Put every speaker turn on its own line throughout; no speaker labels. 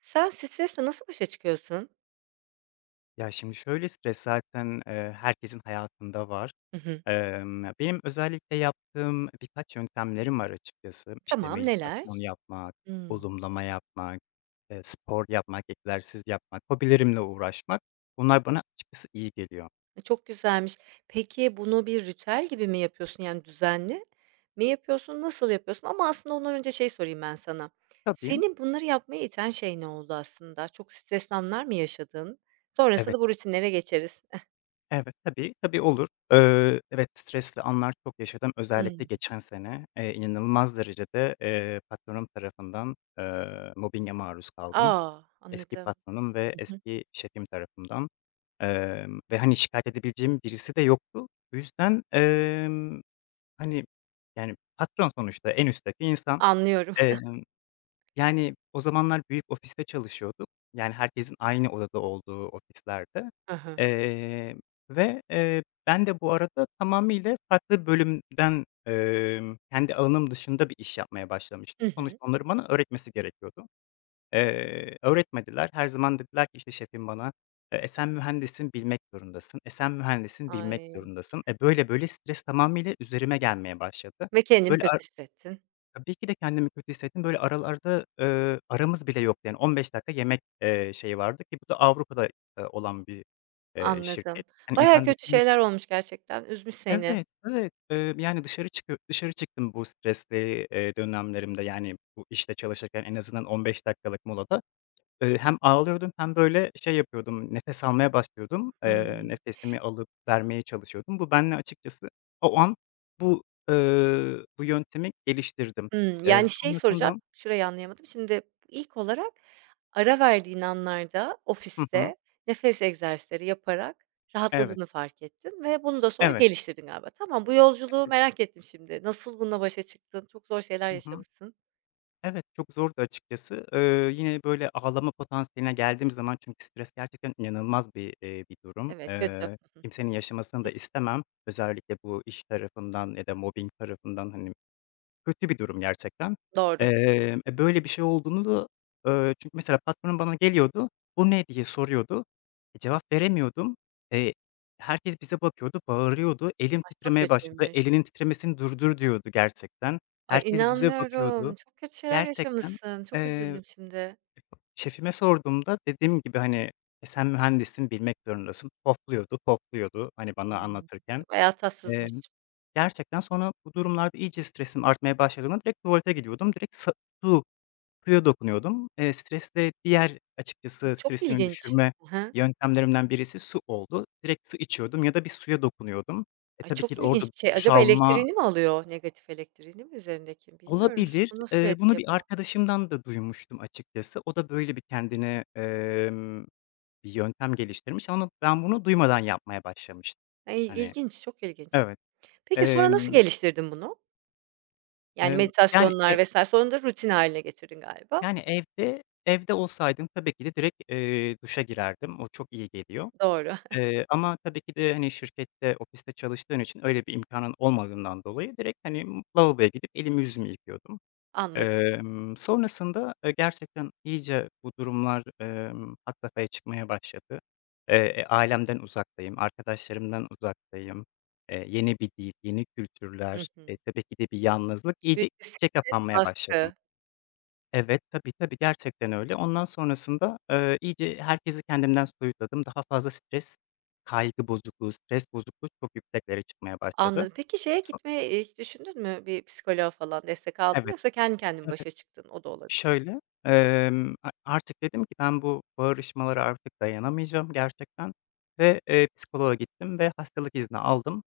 Sen stresle nasıl başa çıkıyorsun?
Ya, şimdi şöyle, stres zaten, herkesin hayatında var.
Hı hı.
Benim özellikle yaptığım birkaç yöntemlerim var açıkçası. İşte,
Tamam, neler?
meditasyon yapmak,
Hımm.
olumlama yapmak, spor yapmak, egzersiz yapmak, hobilerimle uğraşmak. Bunlar bana açıkçası iyi geliyor.
E, çok güzelmiş. Peki, bunu bir ritüel gibi mi yapıyorsun? Yani düzenli mi yapıyorsun? Nasıl yapıyorsun? Ama aslında ondan önce şey sorayım ben sana.
Tabii,
Seni bunları yapmaya iten şey ne oldu aslında? Çok stresli anlar mı yaşadın?
evet,
Sonrasında bu rutinlere geçeriz.
evet, tabii, tabii olur. Evet, stresli anlar çok yaşadım. Özellikle
Hımm.
geçen sene, inanılmaz derecede, patronum tarafından, mobbinge maruz kaldım.
A!
Eski
Anladım.
patronum ve
Hı hı.
eski şefim tarafından, ve, hani, şikâyet edebileceğim birisi de yoktu. Bu yüzden, hani, yani, patron sonuçta en üstteki insan.
Anlıyorum.
Evet. Yani, o zamanlar büyük ofiste çalışıyorduk. Yani, herkesin aynı odada olduğu ofislerde,
Hı hı.
eee, ve, ben de bu arada tamamıyla farklı bölümden, kendi alanım dışında bir iş yapmaya
Hı
başlamıştım. Sonuçta
hı.
onların bana öğretmesi gerekiyordu. Öğretmediler. Her zaman dediler ki, işte, şefim bana, Sen mühendisin, bilmek zorundasın. Sen mühendisin, bilmek
Ay,
zorundasın." Böyle böyle stres tamamıyla üzerime gelmeye başladı.
ve kendini
Böyle
kötü
ar
hissettin.
Tabii ki de kendimi kötü hissettim. Böyle aralarda, aramız bile yoktu. Yani 15 dakika yemek, şeyi vardı ki bu da Avrupa'da, olan bir,
Anladım.
şirket. Hani,
Bayağı
insan
kötü
düşününce...
şeyler olmuş gerçekten. Üzmüş seni.
Evet, evet. Yani dışarı çıktım bu stresli, dönemlerimde. Yani bu işte çalışırken en azından 15 dakikalık molada... Hem ağlıyordum hem böyle şey yapıyordum, nefes almaya başlıyordum.
Hımm.
Nefesimi alıp vermeye çalışıyordum. Bu benle açıkçası o an bu, bu yöntemi geliştirdim.
Hımm, yani, şey soracağım,
Sonrasında
şurayı anlayamadım. Şimdi ilk olarak ara verdiğin anlarda
Hı hı.
ofiste nefes egzersizleri yaparak
Evet,
rahatladığını fark ettin ve bunu da sonra
evet.
geliştirdin galiba. Tamam, bu yolculuğu merak ettim şimdi. Nasıl bununla başa çıktın? Çok zor şeyler
Hı hı.
yaşamışsın.
Evet, çok zordu açıkçası. Yine böyle ağlama potansiyeline geldiğim zaman çünkü stres gerçekten inanılmaz bir durum.
Evet, kötü.
Kimsenin yaşamasını da istemem. Özellikle bu iş tarafından ya da mobbing tarafından, hani... Kötü bir durum gerçekten.
Doğru.
Böyle bir şey olduğunu da, çünkü mesela patronum bana geliyordu, "Bu ne?" diye soruyordu. Cevap veremiyordum. Eee, Herkes bize bakıyordu, bağırıyordu. Elim
Ay, çok
titremeye başladı.
kötüymüş.
"Elinin titremesini durdur." diyordu gerçekten.
Ay,
Herkes bize bakıyordu.
inanmıyorum. Çok kötü şeyler
Gerçekten,
yaşamışsın. Çok
eee,
üzüldüm şimdi.
şefime sorduğumda dediğim gibi, hani, Sen mühendissin, bilmek zorundasın." Pofluyordu, pofluyordu, hani, bana
Hımm.
anlatırken.
Bayağı tatsızmış.
Emm Gerçekten sonra bu durumlarda iyice stresim artmaya başladığında direkt tuvalete gidiyordum. Direkt sa su suya dokunuyordum. Stres Diğer açıkçası
Çok
stresimi
ilginç.
düşürme
Hı hı.
yöntemlerimden birisi su oldu. Direkt su içiyordum ya da bir suya dokunuyordum.
Ay,
Tabii ki
çok
de orada
ilginç bir şey.
duş
Acaba
alma...
elektriğini mi alıyor? Negatif elektriğini mi üzerindeki? Bilmiyorum. Su
Olabilir.
nasıl bir etki
Bunu bir
yapıyor?
arkadaşımdan da duymuştum açıkçası. O da böyle bir kendine, bir yöntem geliştirmiş ama ben bunu duymadan yapmaya başlamıştım.
Ay,
Hani,
ilginç, çok ilginç.
evet,
Peki sonra nasıl
emm,
geliştirdin bunu? Yani
emm, yani
meditasyonlar vesaire. Sonra da rutin haline getirdin galiba.
Yani, evde olsaydım tabii ki de direkt, duşa girerdim. O çok iyi geliyor.
Doğru,
Ama tabii ki de, hani, şirkette, ofiste çalıştığın için öyle bir imkânın olmadığından dolayı direkt, hani, lavaboya gidip elimi yüzümü yıkıyordum.
anladım.
Sonrasında, gerçekten iyice bu durumlar, had safhaya çıkmaya başladı. Ailemden uzaktayım, arkadaşlarımdan uzaktayım. Yeni bir dil, yeni
Hı
kültürler,
hı.
tabii ki de bir yalnızlık.
Büyük
İyice
bir
içe
stres,
kapanmaya başladım.
baskı.
Evet, tabii, tabii, gerçekten öyle. Ondan sonrasında, iyice herkesi kendimden soyutladım. Daha fazla stres, kaygı bozukluğu, stres bozukluğu çok yükseklere çıkmaya başladı.
Anladım. Peki şeye
So
gitme hiç düşündün mü? Bir psikoloğa falan destek aldın mı
Evet,
yoksa kendi kendin
evet.
başa çıktın? O da olabilir.
Şöyle, a artık dedim ki ben bu bağırışmalara artık dayanamayacağım gerçekten ve, psikoloğa gittim ve hastalık izni aldım.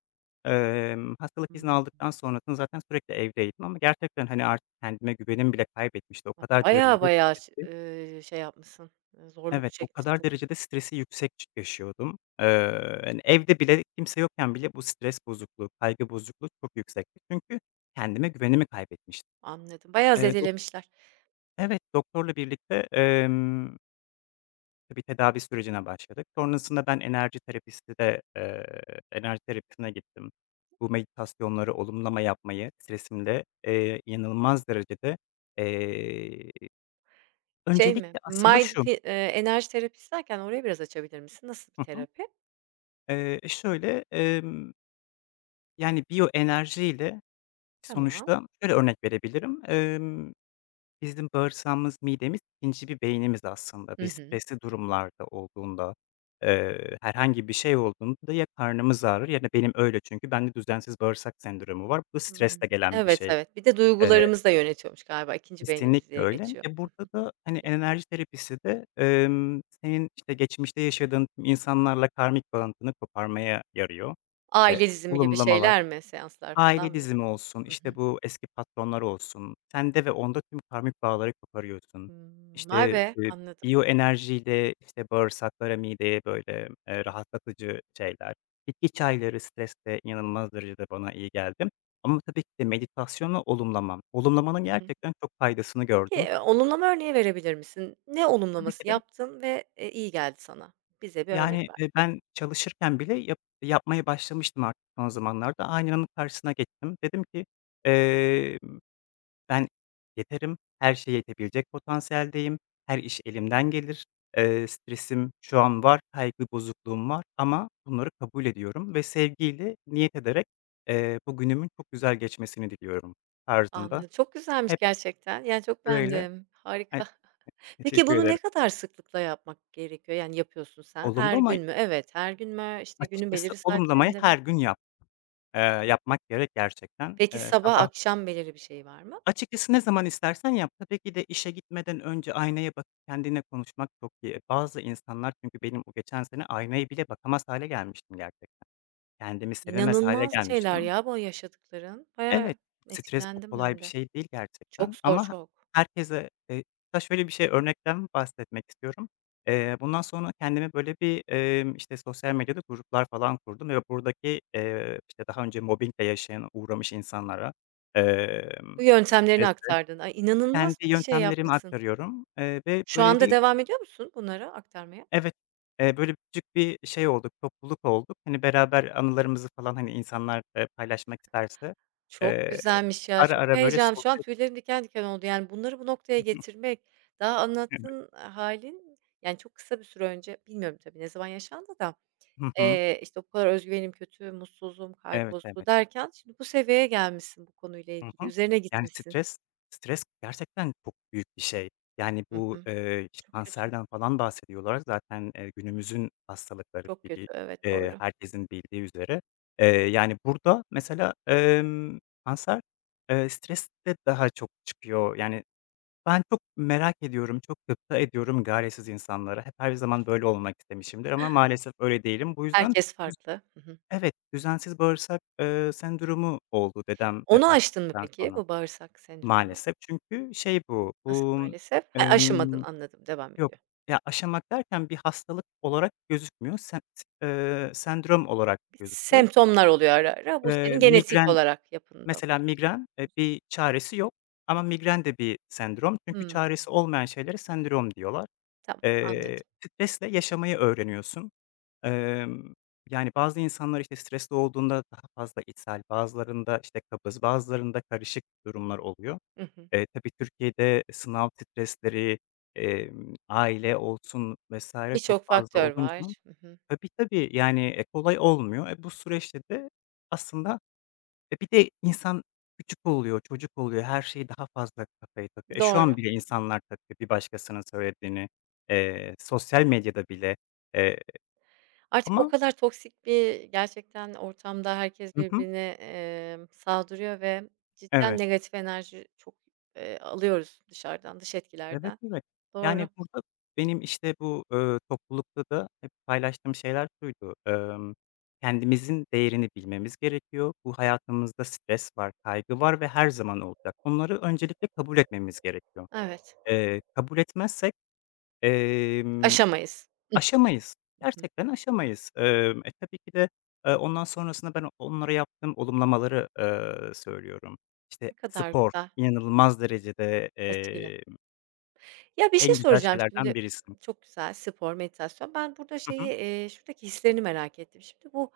Hastalık izni
Hımm.
aldıktan sonrasında zaten sürekli evdeydim ama gerçekten, hani, artık kendime güvenim bile kaybetmişti. O kadar
Baya
derecede...
bayağı ş şey yapmışsın, zorluk
Evet, o kadar
çekmişsin.
derecede stresi yüksek yaşıyordum. Hani, evde bile kimse yokken bile bu stres bozukluğu, kaygı bozukluğu çok yüksekti. Çünkü kendime güvenimi kaybetmiştim.
Anladım. Bayağı
Dok
zedelemişler.
Evet, doktorla birlikte, tabii tedavi sürecine başladık. Sonrasında ben enerji terapisti de, enerji terapisine gittim. Bu meditasyonları, olumlama yapmayı stresimde, inanılmaz derecede, eee,
Şey mi?
öncelikle aslında şu...
Mindf enerji terapisi derken orayı biraz açabilir misin? Nasıl bir
Hı hı.
terapi?
Eee, şöyle, emm Yani, biyoenerjiyle
Tamam.
sonuçta şöyle örnek verebilirim. Bizim bağırsağımız, midemiz ikinci bir beynimiz aslında.
Hı
Biz
hı.
stresli durumlarda olduğunda, herhangi bir şey olduğunda ya karnımız ağrır ya da benim öyle, çünkü bende düzensiz bağırsak sendromu var. Bu da
Hımm.
stresle gelen bir
Evet,
şey.
evet. Bir de
Eee,
duygularımızı da yönetiyormuş galiba 2. beynimiz
Kesinlikle
diye
öyle.
geçiyor.
Burada da, hani, enerji terapisi de, senin, işte, geçmişte yaşadığın insanlarla karmik bağını koparmaya yarıyor.
Aile
Eee,
dizimi gibi
Olumlamalar...
şeyler mi? Seanslar falan
Aile
mı
dizimi
yapılıyor?
olsun,
Hı
işte,
hı.
bu eski patronlar olsun, sende ve onda tüm karmik bağları koparıyorsun.
Hımm. Vay
İşte,
be, anladım.
biyoenerjiyle, işte, bağırsaklara, mideye, böyle, rahatlatıcı şeyler. Bitki çayları streste inanılmaz derecede bana iyi geldi, ama tabii ki de meditasyonla olumlamam. Olumlamanın
Hı hı.
gerçekten çok faydasını
Peki,
gördüm.
olumlama örneği verebilir misin? Ne
Tabii ki
olumlaması
de,
yaptın ve, iyi geldi sana? Bize bir örnek
yani,
ver.
ben çalışırken bile yapmaya başlamıştım artık son zamanlarda. Aynanın karşısına geçtim. Dedim ki, eee ben yeterim, her şeye yetebilecek potansiyeldeyim, her iş elimden gelir, stresim şu an var, kaygı bozukluğum var ama bunları kabul ediyorum ve sevgiyle niyet ederek, bu günümün çok güzel geçmesini diliyorum tarzında.
Anladım. Çok güzelmiş
Hep
gerçekten. Yani, çok
böyle...
beğendim.
Ay,
Harika. Peki,
teşekkür
bunu ne
ederim.
kadar sıklıkla yapmak gerekiyor? Yani, yapıyorsun sen.
Olumlu
Her
ama
gün mü? Evet, her gün mü? İşte, günün
açıkçası
belirli
olumlamayı
saatlerinde mi?
her gün yapmak gerek gerçekten.
Peki, sabah,
Sabah
akşam belirli bir şey var mı?
Açıkçası ne zaman istersen yap. Tabii ki de işe gitmeden önce aynaya bakıp kendine konuşmak çok iyi. Bazı insanlar, çünkü benim o geçen sene aynaya bile bakamaz hale gelmiştim gerçekten. Kendimi sevemez hale
İnanılmaz şeyler
gelmiştim.
ya bu yaşadıkların. Bayağı
Evet, stres bu
etkilendim
kolay
ben
bir
de.
şey değil
Çok
gerçekten
zor,
ama
çok.
herkese, hatta şöyle bir şey örnekten bahsetmek istiyorum. Bundan sonra kendime böyle bir, işte, sosyal medyada gruplar falan kurdum ve buradaki, işte, daha önce mobbingle yaşayan, uğramış insanlara, emm,
Bu yöntemlerini
stresle
aktardın. Ay, inanılmaz
kendi
bir şey
yöntemlerimi
yapmışsın.
aktarıyorum, ve
Şu
böyle
anda
bir...
devam ediyor musun bunlara aktarmaya?
Evet, böyle küçük bir şey olduk, topluluk olduk. Hani, beraber anılarımızı falan, hani, insanlar, paylaşmak isterse,
Çok
eee,
güzelmiş ya,
ara
çok
ara böyle
heyecan. Şu an
sohbet.
tüylerim diken diken oldu. Yani, bunları bu noktaya getirmek, daha
Hı hı. Evet.
anlattığın halin. Yani, çok kısa bir süre önce, bilmiyorum tabii ne zaman yaşandı da,
Hı hı.
işte, bu kadar özgüvenim kötü, mutsuzum, kaygı
Evet,
bozukluğu
evet.
derken şimdi bu seviyeye gelmişsin bu konuyla
Hı
ilgili,
hı.
üzerine
Yani,
gitmişsin.
stres gerçekten çok büyük bir şey. Yani,
Hı
bu,
hı.
işte,
Çok kötü,
kanserden falan bahsediyorlar. Zaten, günümüzün hastalıkları
çok kötü.
gibi,
Evet, doğru.
herkesin bildiği üzere. Yani, burada mesela, kanser, stres de daha çok çıkıyor. Yani, ben çok merak ediyorum, çok gıpta ediyorum çaresiz insanlara. Hep her zaman böyle olmak istemişimdir ama maalesef öyle değilim. Bu yüzden...
Herkes
düz
farklı. Hı hı.
Evet, düzensiz bağırsak, sendromu oldu dedem
Onu
vefat
aştın mı
ettikten
peki,
sonra.
bu bağırsak sendromunu?
Maalesef, çünkü şey
Nasıl maalesef? Ha, aşamadın,
emm,
anladım, devam
yok,
ediyor.
ya, aşamak derken bir hastalık olarak gözükmüyor. Sen, sendrom olarak gözüküyor.
Semptomlar oluyor ara ara. Bu
Eee,
senin genetik
migren,
olarak yapında var.
mesela migren, bir çaresi yok ama migren de bir sendrom. Çünkü
Hımm,
çaresi olmayan şeylere sendrom diyorlar.
tamam anladım.
Stresle yaşamayı öğreniyorsun. Emm, Yani, bazı insanlar, işte, stresli olduğunda daha fazla içsel, bazılarında, işte, kabız, bazılarında karışık durumlar oluyor.
Hı hı.
Tabii Türkiye'de sınav stresleri, aile olsun vesaire çok
Birçok
fazla
faktör
olunca...
var. Hı hı.
Tabii, tabii, yani, kolay olmuyor. Bu süreçte de aslında, bir de insan küçük oluyor, çocuk oluyor, her şeyi daha fazla kafaya takıyor. Şu
Doğru.
an bile insanlar takıyor bir başkasının söylediğini, sosyal medyada bile, eee,
Artık o
ama...
kadar toksik bir gerçekten ortamda herkes
Hı hı,
birbirine, saldırıyor ve cidden
evet.
negatif enerji çok, alıyoruz dışarıdan, dış
Evet,
etkilerden.
evet.
Doğru.
Yani, burada benim, işte, bu, toplulukta da hep paylaştığım şeyler şuydu: kendimizin değerini bilmemiz gerekiyor. Bu hayatımızda stres var, kaygı var ve her zaman olacak. Bunları öncelikle kabul etmemiz gerekiyor.
Evet.
Kabul etmezsek, emm,
Aşamayız. Hı
aşamayız.
hı.
Gerçekten aşamayız. Tabii ki de, ondan sonrasında ben onlara yaptığım olumlamaları, söylüyorum. İşte,
Ne kadar
spor
güzel,
inanılmaz derecede,
etkili. Ya, bir şey
en güzel
soracağım şimdi.
şeylerden birisi.
Çok güzel spor, meditasyon. Ben burada
Hı
şeyi,
hı.
şuradaki hislerini merak ettim. Şimdi bu,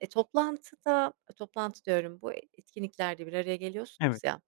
toplantıda, toplantı diyorum, bu etkinliklerde bir araya
Evet.
geliyorsunuz ya,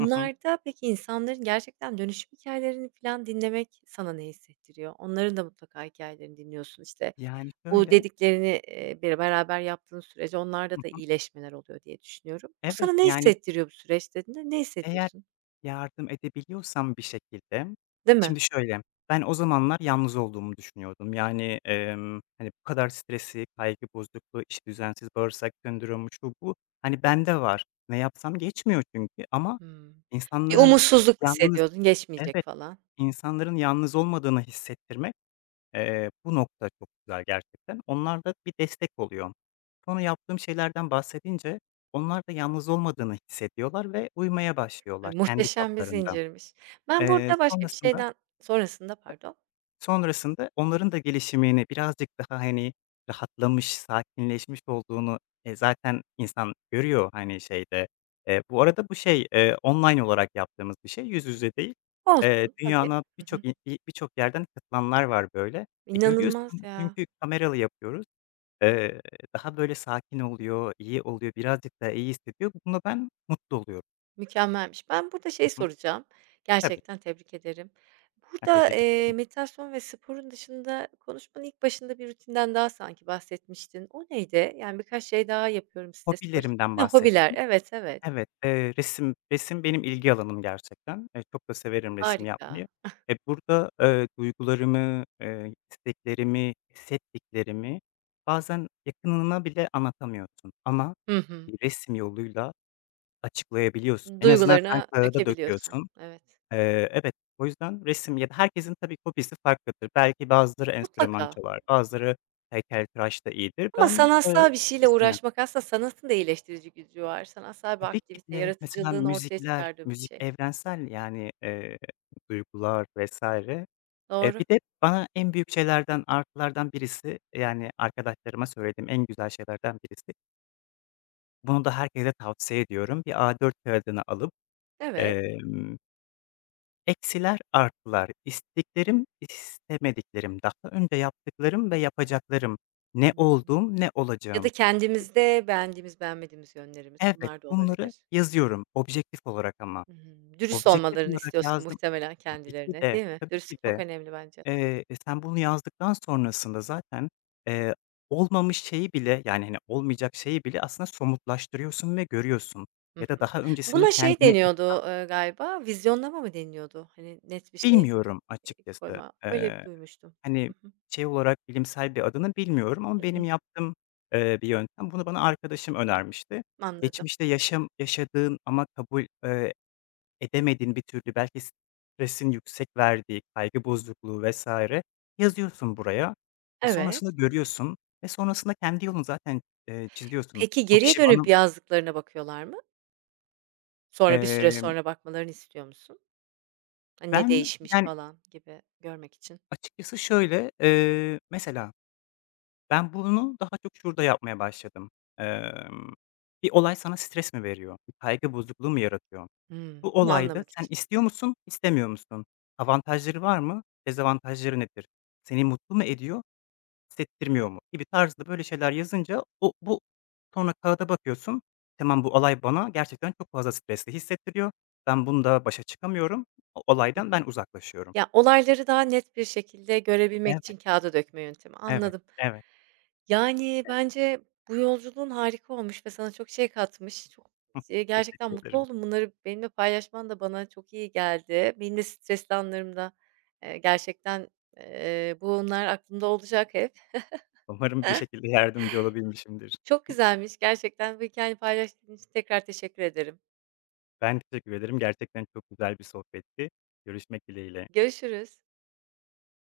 Hı hı.
peki insanların gerçekten dönüşüm hikayelerini falan dinlemek sana ne hissettiriyor? Onların da mutlaka hikayelerini dinliyorsun. İşte,
Yani,
bu
şöyle...
dediklerini, bir beraber yaptığın sürece
Hı
onlarda da
hı.
iyileşmeler oluyor diye düşünüyorum. O
Evet,
sana ne
yani,
hissettiriyor bu süreçte? Ne
eğer
hissediyorsun?
yardım edebiliyorsam bir şekilde...
Değil mi?
Şimdi şöyle, ben o zamanlar yalnız olduğumu düşünüyordum. Yani, hani, bu kadar stresi, kaygı bozukluğu, işte, düzensiz bağırsak sendromu, şu, bu, hani, bende var. Ne yapsam geçmiyor çünkü, ama
Hımm. Bir
insanların
umutsuzluk
yalnız
hissediyordun, geçmeyecek
Evet,
falan.
insanların yalnız olmadığını hissettirmek... Bu nokta çok güzel gerçekten. Onlar da bir destek oluyor. Sonra yaptığım şeylerden bahsedince onlar da yalnız olmadığını hissediyorlar ve uymaya
Ay,
başlıyorlar kendi
muhteşem bir
çaplarında.
zincirmiş. Ben
Eee,
burada başka bir
sonrasında
şeyden sonrasında, pardon.
Sonrasında onların da gelişimini birazcık daha, hani, rahatlamış, sakinleşmiş olduğunu, zaten insan görüyor, hani, şeyde. Bu arada bu şey, online olarak yaptığımız bir şey, yüz yüze değil.
Olsun, tabii.
Dünyanın
Hı hı.
birçok i i birçok yerden katılanlar var böyle.
İnanılmaz
Görüyorsun
ya,
çünkü kameralı yapıyoruz. Eee, Daha böyle sakin oluyor, iyi oluyor, birazcık daha iyi hissediyor. Buna ben mutlu oluyorum.
mükemmelmiş. Ben burada şey
Hı hı.
soracağım,
Tabii.
gerçekten tebrik ederim.
Ben
Burada,
teşekkür ederim.
meditasyon ve sporun dışında konuşmanın ilk başında bir rutinden daha sanki bahsetmiştin. O neydi? Yani birkaç şey daha yapıyorum stresle.
Hobilerimden
Hıı, hobiler.
bahsettim.
Evet, evet.
Evet, resim benim ilgi alanım gerçekten. Çok da severim resim
Harika.
yapmayı. Burada, duygularımı, isteklerimi, hissettiklerimi bazen yakınına bile anlatamıyorsun, ama
Hı hı.
bir resim yoluyla açıklayabiliyorsun. En azından sen
Duygularına
kağıda
dökebiliyorsun.
döküyorsun.
Evet.
Evet, o yüzden resim, ya da herkesin tabii hobisi farklıdır. Belki bazıları enstrüman
Mutlaka
çalar, bazıları heykeltıraşta iyidir.
ama
Ben,
sanatsal bir şeyle
resime
uğraşmak aslında sanatın da iyileştirici gücü var. Sanatsal bir
Tabii ki
aktivite,
de. Mesela
yaratıcılığını ortaya
müzikler,
çıkardığın bir
müzik
şey.
evrensel yani, duygular vesaire.
Doğru,
Bir de bana en büyük şeylerden, artılardan birisi, yani arkadaşlarıma söylediğim en güzel şeylerden birisi, bunu da herkese tavsiye ediyorum. Bir A4 kağıdını alıp,
evet.
emm, eksiler, artılar, istediklerim, istemediklerim, daha önce yaptıklarım ve yapacaklarım, ne olduğum, ne
Ya da
olacağım.
kendimizde beğendiğimiz, beğenmediğimiz yönlerimiz
Evet,
bunlar da
bunları
olabilir.
yazıyorum objektif olarak, ama.
Hı hı. Dürüst
Objektif
olmalarını
olarak
istiyorsun
yazdım.
muhtemelen
Tabii ki
kendilerine,
de,
değil mi?
tabii ki
Dürüstlük çok
de.
önemli bence.
Sen bunu yazdıktan sonrasında zaten, eee, olmamış şeyi bile, yani, hani, olmayacak şeyi bile aslında somutlaştırıyorsun ve görüyorsun,
Hı
ya da
hı.
daha öncesinde
Buna şey
kendine
deniyordu, galiba, vizyonlama mı deniyordu? Hani net bir şey,
bilmiyorum açıkçası.
koyma. Öyle bir duymuştum.
Hani,
Hı hı.
şey olarak bilimsel bir adını bilmiyorum ama
Hı
benim
hı.
yaptığım, bir yöntem. Bunu bana arkadaşım önermişti.
Anladım.
Geçmişte yaşadığın ama kabul, edemediğin bir türlü belki stresin yüksek verdiği, kaygı bozukluğu vesaire yazıyorsun buraya.
Evet.
Sonrasında görüyorsun ve sonrasında kendi yolunu zaten, çiziyorsun.
Peki
Bu
geriye
kişi
dönüp
bana...
yazdıklarına bakıyorlar mı? Sonra bir süre
Emm,
sonra bakmalarını istiyor musun? Hani, ne
Ben,
değişmiş
yani,
falan gibi görmek için.
açıkçası şöyle, mesela ben bunu daha çok şurada yapmaya başladım. Emm, Bir olay sana stres mi veriyor? Bir kaygı bozukluğu mu yaratıyor?
Hımm,
Bu
bunu
olayda
anlamak
sen
için.
istiyor musun, istemiyor musun? Avantajları var mı? Dezavantajları nedir? Seni mutlu mu ediyor, hissettirmiyor mu gibi tarzda böyle şeyler yazınca, o bu sonra kağıda bakıyorsun, tamam, bu olay bana gerçekten çok fazla stresli hissettiriyor. Ben bunda başa çıkamıyorum. O olaydan ben uzaklaşıyorum.
Ya, olayları daha net bir şekilde görebilmek için
Evet,
kâğıda dökme yöntemi,
evet,
anladım.
evet,
Yani,
evet.
bence bu yolculuğun harika olmuş ve sana çok şey katmış. Çok,
Hıh.
gerçekten
Teşekkür
mutlu
ederim.
oldum. Bunları benimle paylaşman da bana çok iyi geldi. Benim de stresli anlarımda, gerçekten, bunlar aklımda olacak hep.
Umarım bir şekilde yardımcı olabilmişimdir.
Çok güzelmiş gerçekten bu hikâyeni paylaştığın için tekrar teşekkür ederim.
Ben teşekkür ederim. Gerçekten çok güzel bir sohbetti. Görüşmek dileğiyle.
Görüşürüz.